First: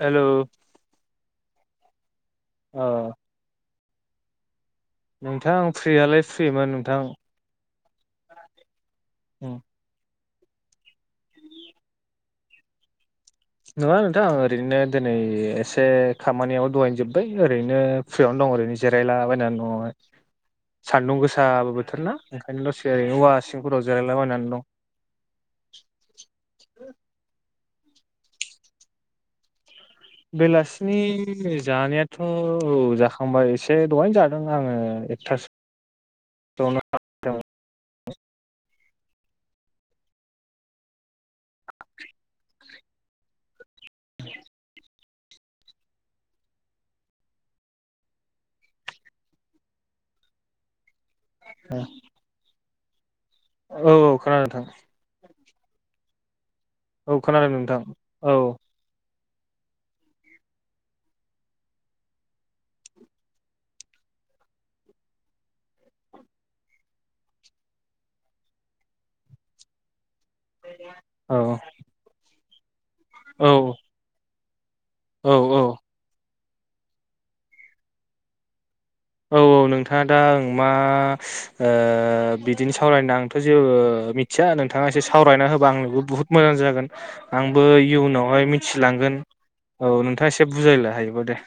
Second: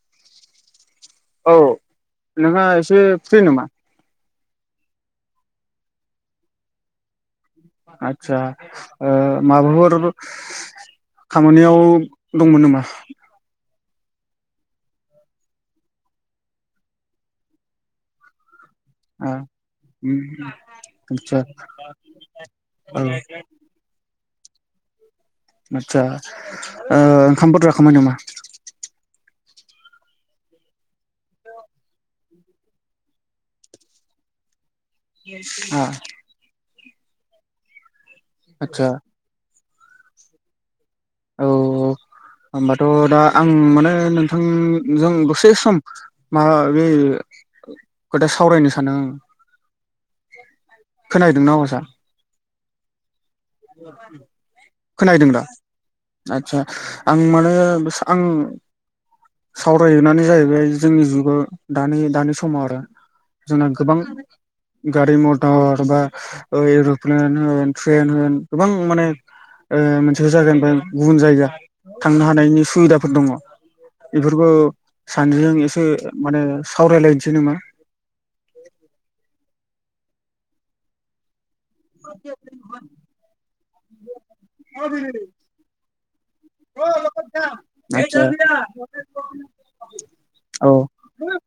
Hello औ नोंहा एसे अ फ्रि नामा? नोंथां फ्रियालाय फ्रिमोन नोंथां। आदसा ओ माबाफोर खामानियाव दंमोन नामा? नोंङा नोंथां ओरैनो दिनै एसे खामानियाबो दहायनोजोब्बाय ओरैनो फ्रियावनो दं ओरैनो जि जिरायला ओ बयनानै दंङ। उम सान्दुं आदसा गोसाबो बोथोर ना ओंखायनो दसे औ ओरैनो औवा सिंफोराव जिरायलाबायनानै दं। आदसा ओ ओंखामफोर‌ जाखांबाय नामा? बेलासिनि जानायाथ' औ जाखांबाय एसे दहायनो जादों आंङो ओ [unintelligible] आदसा औ होमबाथ' दा आं माने नोंथांजों दसे सम माबा बे खोथा सावरायनो सादों आंङो। खोनाहैदों ना आवासा? औ औ खोनादों नोंथां खोनहैदों दा आदसा औ आं खोनादों माने नोंथां आं औ सावरायगोनानो जाहैबाय जोंनि जुगाव दानि दानि समाव आरो। जोंना गोबां गारि मटर बा ओ एर'प्लेन होन ट्रेन होन गोबां माने ओ मोनसे जायगानिफ्राय गुबुन औ जायगा थांनो हानायनि सुबिदा फ फोर दङ औ इफोरबो औ सानैजों औ एसे माने सावराय लायनोसै नामा? औ औ नोंथांङा दा ओं मास ओ बिदिनो सावरायनो आंथ' जेबो मिथिया नोंथांङा एसे सावरायना होबा आंनोबो बुहुद मोजां जागोन आंबो इयुनावहाय आदसा मिथिलांगोन। औ नोंथांङा एसे औ बुजायलाय हायोबा दे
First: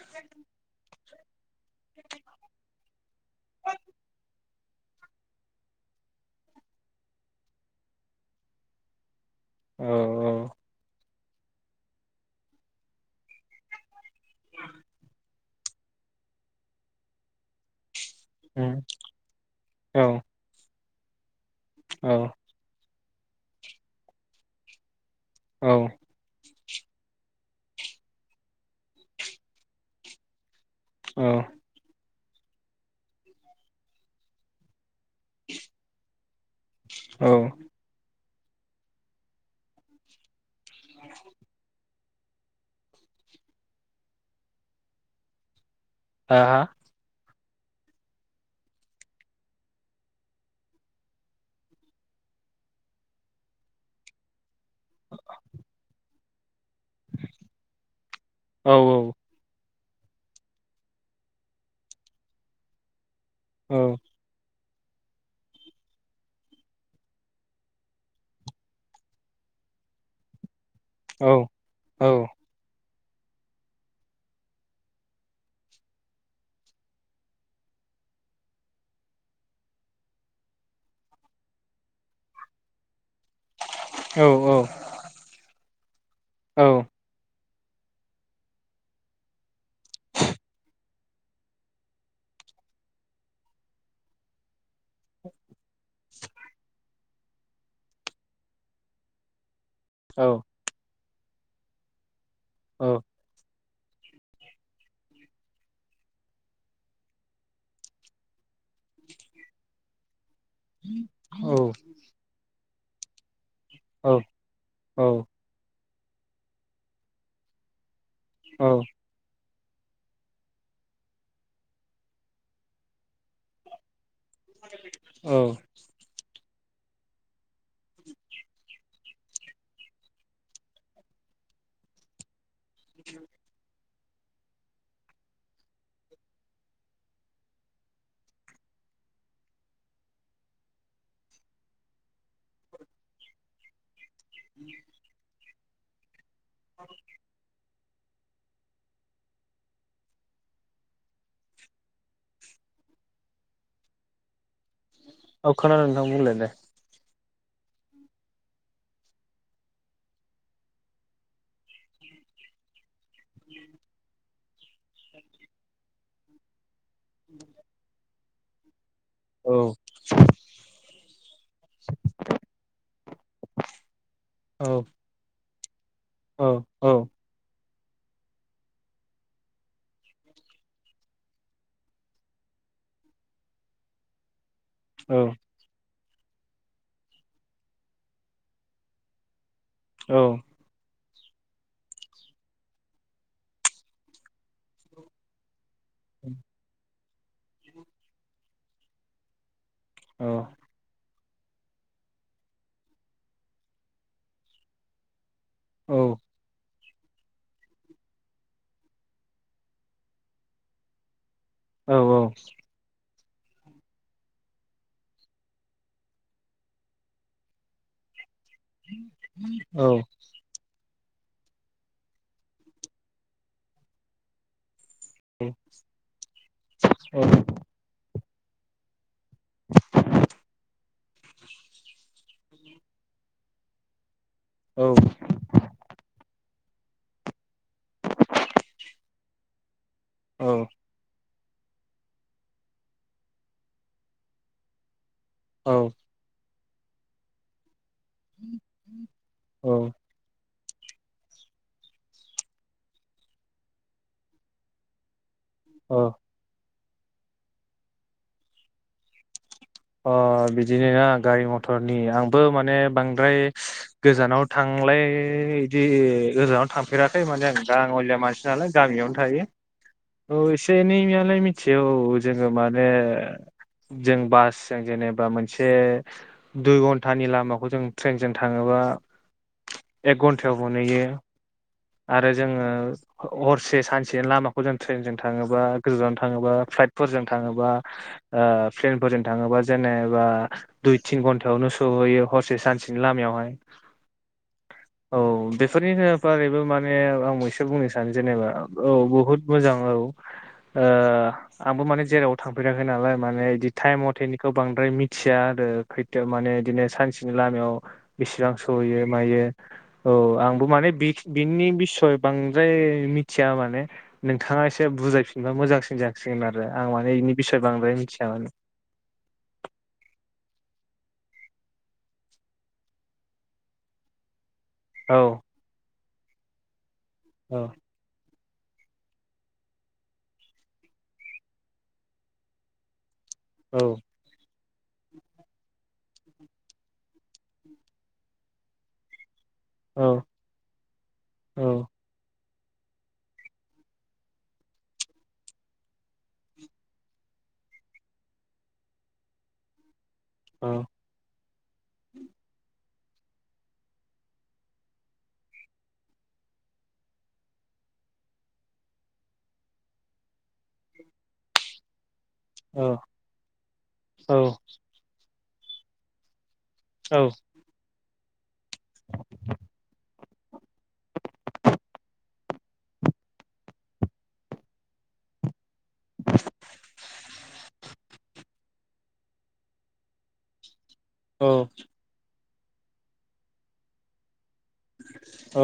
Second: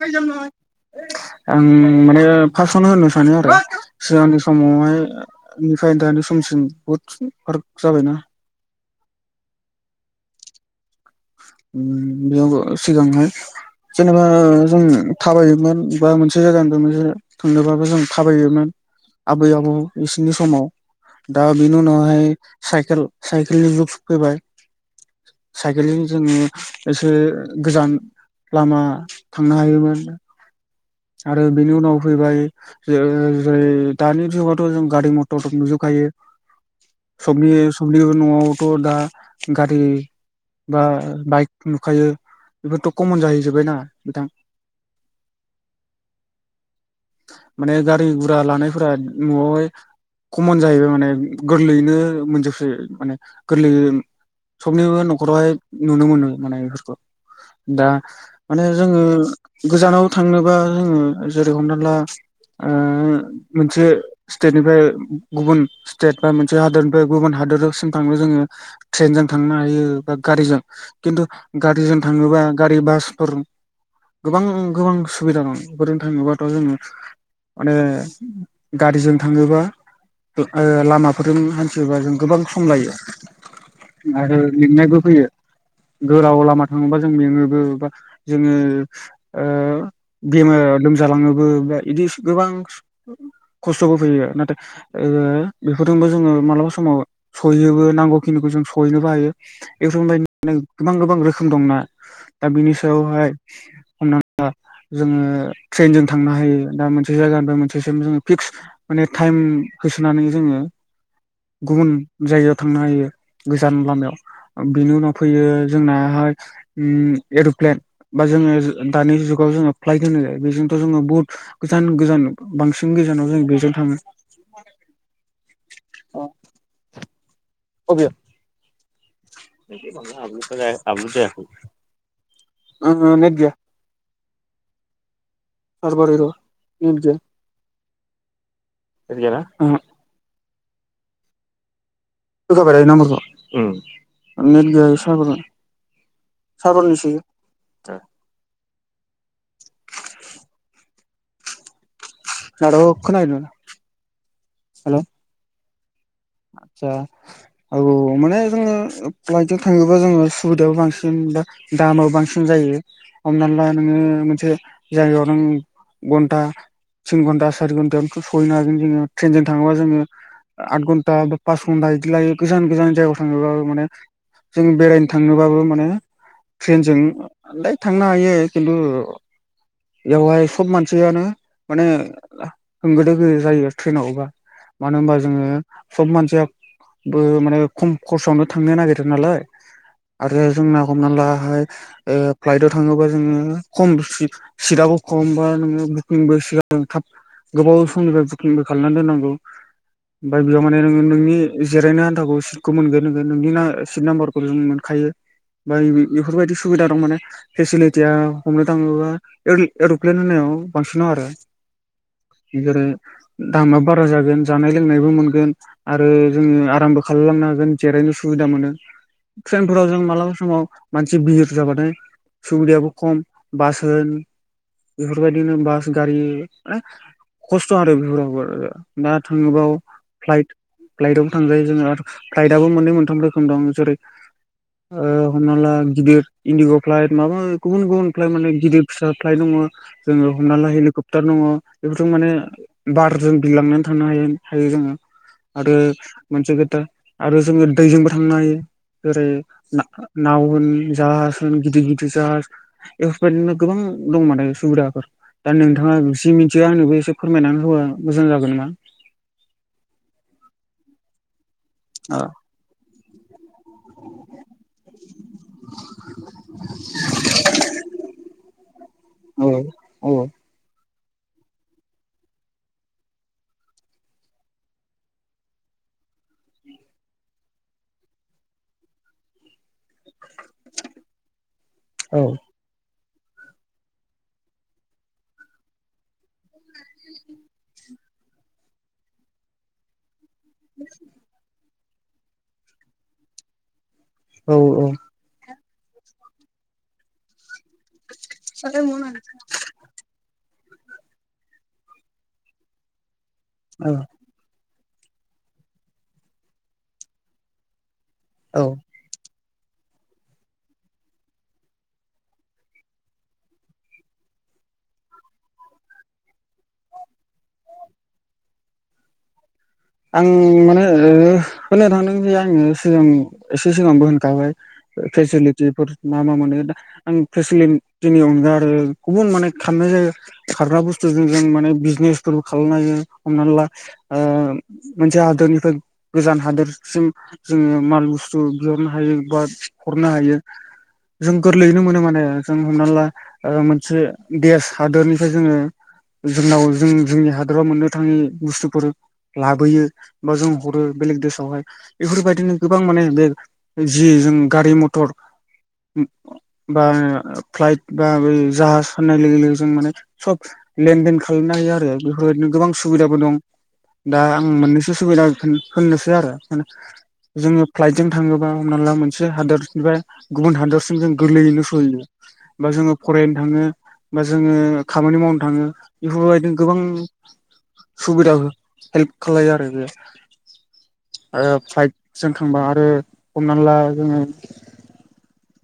आं आं माने फासावनो होननो सानो [unintelligible] आरो सिगांनि समावहाय ओ ओ इनिफ्राय दानि समसिम बुद सिन फाराक जाबायना औ औ उम बेयावबो सिगांहाय जेनेबा ओ ओ जों थाबायोमोन बा मोनसे जायगानिफ्राय मोनसे थांनोबाबो जों औ थाबायोमोन आबै आबौ बिसिनि समाव दा बेनि औ उनावहाय साइकेल साइकेलनि जुग सफैबाय औ साइकेलनि उम एसे गोजान लामा थांनो हायोमोन। औ आरो बेनि उनाव फैबाय जे ओ जै दानि जुगावथ' जों गारि मटर सब नुजोबखायो। औ सबनि सबनिबो नआवथ' दा गारि बा ओ बाइक नुखायो। बेफोरथ' कमन जाहैजोब्बाय ना नोंथां? हा हा माने गारि गुरा लानायफोरा न'आवहाय कमन जाहैबाय माने गोरलैयैनो मोनजोबसै माने गोरलैयै सबनिबो न'खरावहाय नुनो मोनो माने बेफोरखो दा माने औ जोङो गोजानाव थांनोबा जोङो जेरै हमना ला आ मोनसे औ स्टेटनिफ फ्राय गुबुन स्टेट बा मोनसे हादोरनिफ्राय गुबुन हादोरावसिम थांनो जोङो ट्रेनजों थांनो हाय हायो बा गारिजों खिन्थु औ गारिजों औ थाङोबा गारि बासफोर गोबां गोबां सुबिदा दं बेफोरजों थाङोबाथ' जोङो माने गारिजों थाङोबा गो ओ लामाफोरजों हान्थियोबा जों गोबां सम लायो। औ आरो मेंनायबो फैयो। गोलाव औ लामा थाङोबा जों मेङो। ओ बा जोङो ओ बेमार लोमजा लाङोबो बा इदिस गोबां ओंस गो ओ खस्थ'बो फैयो नाथाय ओ बेफोरजोंबो जोङो मालाबा समाव सहैयोबो नांगौ खिनिखौ जों सहैनो बो हायो बेफोर बायद नाय गोबां गोबां रोखोम दंना दा बिनि सायावहाय हमनानै ला जोङो ट्रेनजों थांनो हायो दा मोनसे जायगानिफ्राय मोनसेसिम जोङो फिक्स माने टाइम होसोनानै जोङो गुबुन जायगायाव थांनो हायो गोजान लामायाव‌ ओ बेनि औ उनाव फैयो जोंनाहाय उम एर'प्लेन बा जोङो जो औ दानि जुगाव जोङो फ्लाइट होनो बेजोंथ' जोङो बुहुत गोजान गोजान बांसिन गोजानाव जों बेजों थाङो औ अ अ अबे [unintelligible] ओ हो नेट गैया। सारभार इर'र‌ नेट गैया। [unintelligible] होखाबाय थायो नाम्बारखौ उम--नेट गैया सारभारा सारभारनिसो [unintelligible] हेल' औ खोनादों नोंथां बुंलाय दे। [unintelligible] औ माने जोङो प्लाइटजों थाङोबा जोङो सुबिदायाबो बांसिन बा दामाबो बांसिन जायो। हमना ला नोङो मोनसे जायगायाव नों घन्टा तिन घन्टा सारि घन्टायावनोथ' सहैनो हागोन जोङो ट्रेनजों औ थाङोबा जोङो आद घन टा पास घन्टा इदि लायो। गोजान गोजान जायगायाव थांनो बाबो माने जों औ बेरायनो थांनोबाबो औ औ थ्रेनजोंलाय थांनो हायो किन्तु बेवहाय सब मानसियानो माने होंगो दोंगो जायो थ्रेनावबा मानो होनबा जोङो सब मानसियाबो माने खम खरसावनो थांनो नागिरो नालाय। औ आरो जोंना हमना लाहाय ओ फ्लाइटआव थाङोबा जोङो खम [unintelligible] सिटाबो खम बा नोङो बुकिंबो सिगां थाब गोबाव समनिफ्राय बुकिंबो खालामनानै दोननांगौ ओमफ्राय औ बेयाव माने नोङो नोंनि जिरायनो आनथाखौ सितखौ मोनगोन नोङो नोंनि ना सित नाम्बारखौ जों मोनखायो। बाय औ बेफोरबायदि सुबिदा दं माने फेसिलिटिया हमनो थाङोबा एर'-एर'प्लेन होनायाव बांसिन नाङो आरो औ जेरै दामा बारा जागोन जानाय लोंनायबो मोनगोन आरो जोङो आरामबो खालामलांनो हागोन जिरायनो सुबिदा मोनो औ ट्रेनफोराव जों मालाबा समाव मानसि बिहिर जाबाथाय सुबिदायाबो खम बास होन बेफोरबायदिनो बास गारि माने खस्थ' आरो बेफोरावबो दा थाङोबाव फ्लाइट फ्लाइटआवबो थांजायो जोङो। फ्लाइटआबो मोननै मोनथाम रो खोम दं, जेरै औ ओ हमना ला गिदिर इन्दिग' फ्लाइट माबा माबि गुबुन गुबुन फ्लाइट मोनो गिदिर फिसा फ्लाइट दङ'। जोङो औ हमना ला हेलिकप्टार दङ'। बेफोरजों माने बारजों बिलांनानै थांनो हायो हायो जोङो। आरो औ मोनसे खोथा आरो जोङो दैजोंबो थांनो हायो। जेरै ना-नाव होन जाहाज होन गिदिर गिदिर जाहाज एफोरबायदिनो गोबां दं माने सुबिदाफोर। दा नोंथाङा औ जि मिथियो आंनोबो एसे फोरमायनानै होबा मोजां जागोन नोमा? अ बिदिनो ना गारि म थरनि औ आंबो माने बांद्राय गोजानाव थांलाय बिदि गोजानाव थांफेराखै माने आं गाङलिया मानसि नालाय गामियावनो थायो। औ औ थ' एसे एनै यालाय मिथिगौ जोङो माने जों बास जों जेनेबा मोनसे दुइ घन्टानि लामाखौ जों ट्रेनजों थाङोबा [unintelligible] एक घन्टायाव मोनहैयो औ आरो जोङो हरसे सानसेनि लामाखौ जों थ्रेनजों थाङोबा गोजानाव थाङोबा फ्लाइटफोरजों थाङोबा ओ फ्लेनफोरजों थाङोबा जेनेबा दुइ तिन घन्टायावनो सहैयो हरसे सानसेनि लामायावहाय। औ औ। बेफोरनि बारैबो माने आंबो एसे बुंनो सानो जेनेबा औ बहुत मोजां औ। ओ आंबो माने जेराव थांफेराखै नालाय माने इदि औ थाइम मथेनि बांद्राय मिथिया आरो खैथायाव माने इदिनो सानसेनि लामायाव बेसेबां औ सहैयो मायो। औ आंबो माने बिख बिनि बिसय बांद्राय मिथिया माने नोंथाङा ङा एसे बुजायफिनबा मोजांसिन जासिगोन आरो आं माने इनि बिसय बांद्राय मिथिया माने। आं मानो [unintelligible] होननो थांदों जे आङो सिगां एसे सिगांबो होनखाबाय। औ फेसिलिटिफोर मा मा मोनो दा, आं औ फेसिलिटिनि अनगा ओ गुबुन माने खारनाय जायो, खारग्रा बुस्थुजों जों माने बिजनेसफोरबो खालामनाय हमना ला, औ ओ मोनसे हादोरनिफ्राय गोजान हादोरसिम जोङो माल बुस्थु बिहरनो हायो बा हरनो औ हायो। जों गोरलैयैनो औ मोनो माने। जों हमना ला ओ मोनसे देस हादोरनिफ्राय जोङो जोंनाव जों जोंनि हादराव मोननो थाङि बुस्थुफोर लाबोयो बा जों हरो औ बेलेग देसावहाय, बेफोरबायदिनो गोबां माने बे जि जों गारि मथर बा फ्लाइट बा जाहाज होननाय लोगो लोगो जों माने सब लेनदेन खालामनो हायो आरो। बेफोरबायदिनो गोबां औ सुबिदाबो दं। दा आं मोननैसो सुबिदा होननोसो आरो औ जोङो फ्लाइटजों थाङोबा, हमना ला मोनसे हादरनिफ्राय गुबुन हादरसिम जों गोरलैयैनो सहैयो। बा जोङो फरायनो थाङो, बा जोङो खामानि मावनो थाङो बेफोरबायदिनो गोबां सुबिदा हेल्प खालायो आरो बे औ ओफाइटजों खांबा, आरो हमनानै ला जोङो औ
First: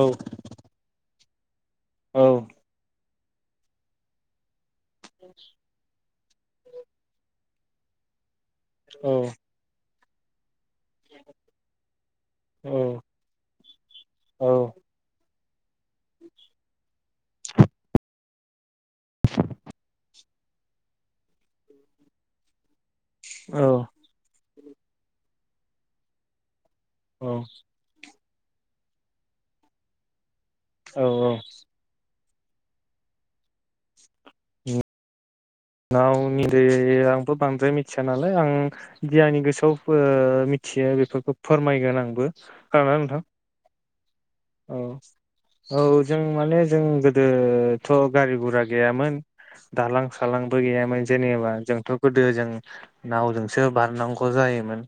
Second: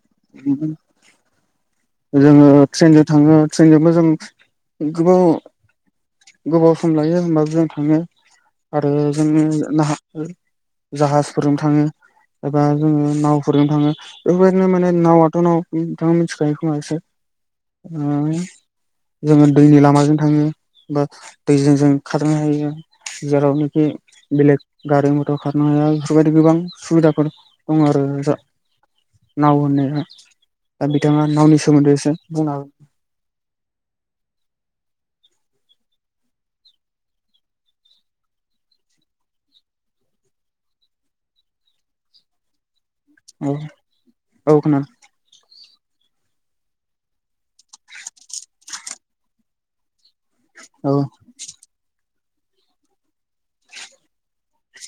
औ जोङो ट्रेनजों थाङो ट्रेनजोंबो जों गोबाव गोबाव सम लायो होमबाबो जों थाङो आरो जोनो जाहाजफोरजों थाङो एबा जोङो नावफोरजों थाङो, बेफोरबायदिनो माने नावाथ' नाव नोंथांङा मिथि खायो। ओ जोङो दैनि लामाजों थाङो, बा दैजों जों खारनो हायो। औ जेरावनोखि बेलेग गारि मथर खारनो हाया। बेफोरबायदि गोबां औ सुबिदाफोर दङ आरो नाव होननाया दा बिथाङा औ नावनि सोमोनदै एसे बुंना हो।। नावनि सोमोन्दै आंथ' बांद्राय मिथिया नालाय आं गियानि गोसोआव फो मि मिथियो बेफोरखौ फोरमायगोन आंबो खोनादों ना नोंथां? हागोन औ औ जों माने जों गोदोथ' गारि गुरा गैयामोन दालां खालांबो गैयामोन जेनेबा जोंथ' गोदो जों नावजोंसो बारनांगौ जायोमोन।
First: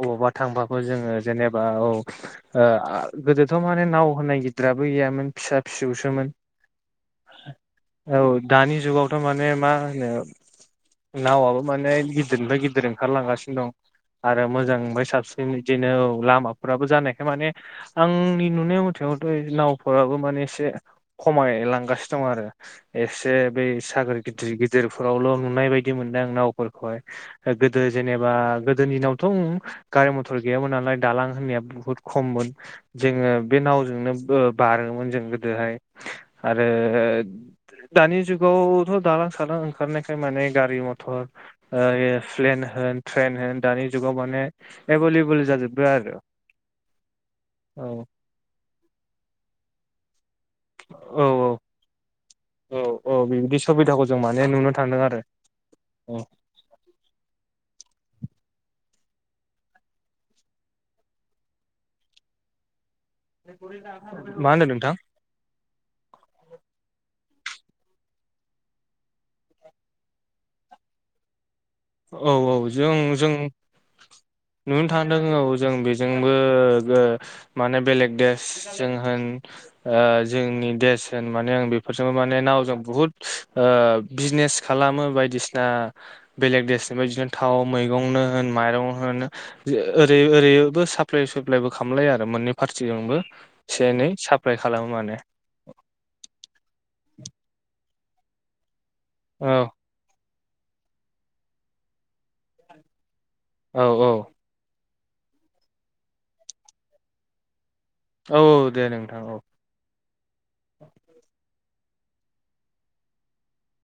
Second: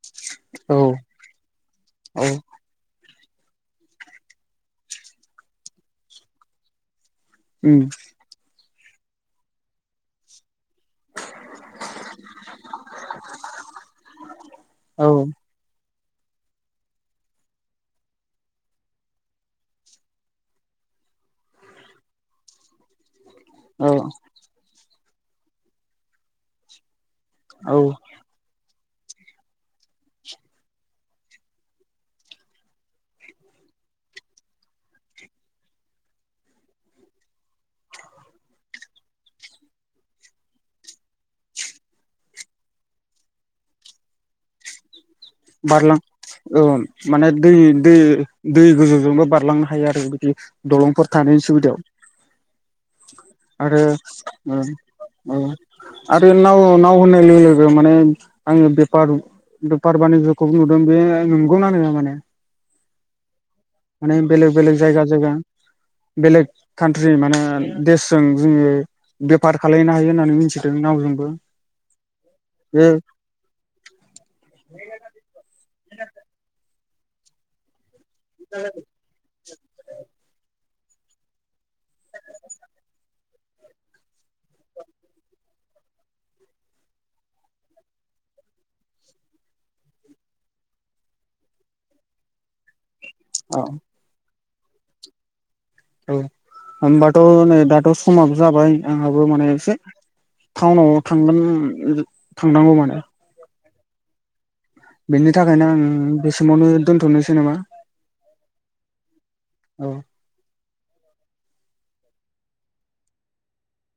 बबावबा थांबाबो औ जोङो जेनेबा औ ओ गोदो थ' माने नाव होनाय गिदिराबो गैयामोन फिसा फिसौसोमोन। उम औ दानि जुगावथ' माने मा होनो नावाबो माने गिदिरनिफ्राय गिदिर ओंखारलांगासिनो दं। आरो मोजांनिफ्राय औ साबसिन बिदिनो लामाफोराबो जानायखाय माने आं आंनि नुनाय मुथावावथ' नावफोराबो माने एसे खमायलांगासिनो दं आरो एसे एसे बै औ सागोर गिदिर गिदिरफोरावल' नुनाय बायदि मोनदों आं नावफोरखौहाय। औ गोदो जेनेबा गोदो दिनावथ' गारि मथर गैयामोन नालाय दालां होननाया बुहुत खममोन। जोङो बे नावजोंनो बारोमोन जों गोदोहाय आरो दानि जुगावथ' दालां सालां ओंखारनायखाय माने गारि मथर प्लेन ट्रेन होन दानि जुगाव माने एबेलेबोल बारलां औ माने दै औ दै दै गोजौजोंबो बारलांनो हायो आरो बिदि दलंफोर औ थानायनि सुबिदायाव। औ औ बिबायदि आरो सुबिदाखौ जों माने ओं नुनो थांदों आरो औ औ आरो नाव नाव होननाय लोगो लोगो माने आङो बेफार बेफार बानिज्यखौ नुदों बे नंगौना नङा माने माने मा बेलेग होनो बेलेक नोंथां जायगा जायगा बेलेक कान्ट्रि माने देश जों जोङो बेफार खालायनो हायो होननानै मिथिदों नावजोंबो औ औ जों बे जों नुनो थांदों औ जों बे जोंबो माने बेलेग देस जों होन ओ जोंनि देस होन माने आं बेफोरजोंबो माने नावजों बुहुत ओ बिजनेस खालामो बायदिसिना [inaudible] बेलेग देशनिफ्राय बिदिनो थाव मैगंनो होन माइरं होन ओरै ओरैबो साप्लाइ साप्लायबो खालामलायो आरो मोननै फारथिजोंबो एसे एनै साप्लाइ खालामो माने औ होमबाथ' नै दाथ' समाबो जाबाय आंहाबो औ माने एसे टाउनाव थांगोन थांनांगौ माने औ औ बेनि थाखायनो आं बे समावनो दोन्थ'नोसै नामा औ औ दे नोंथां औ औ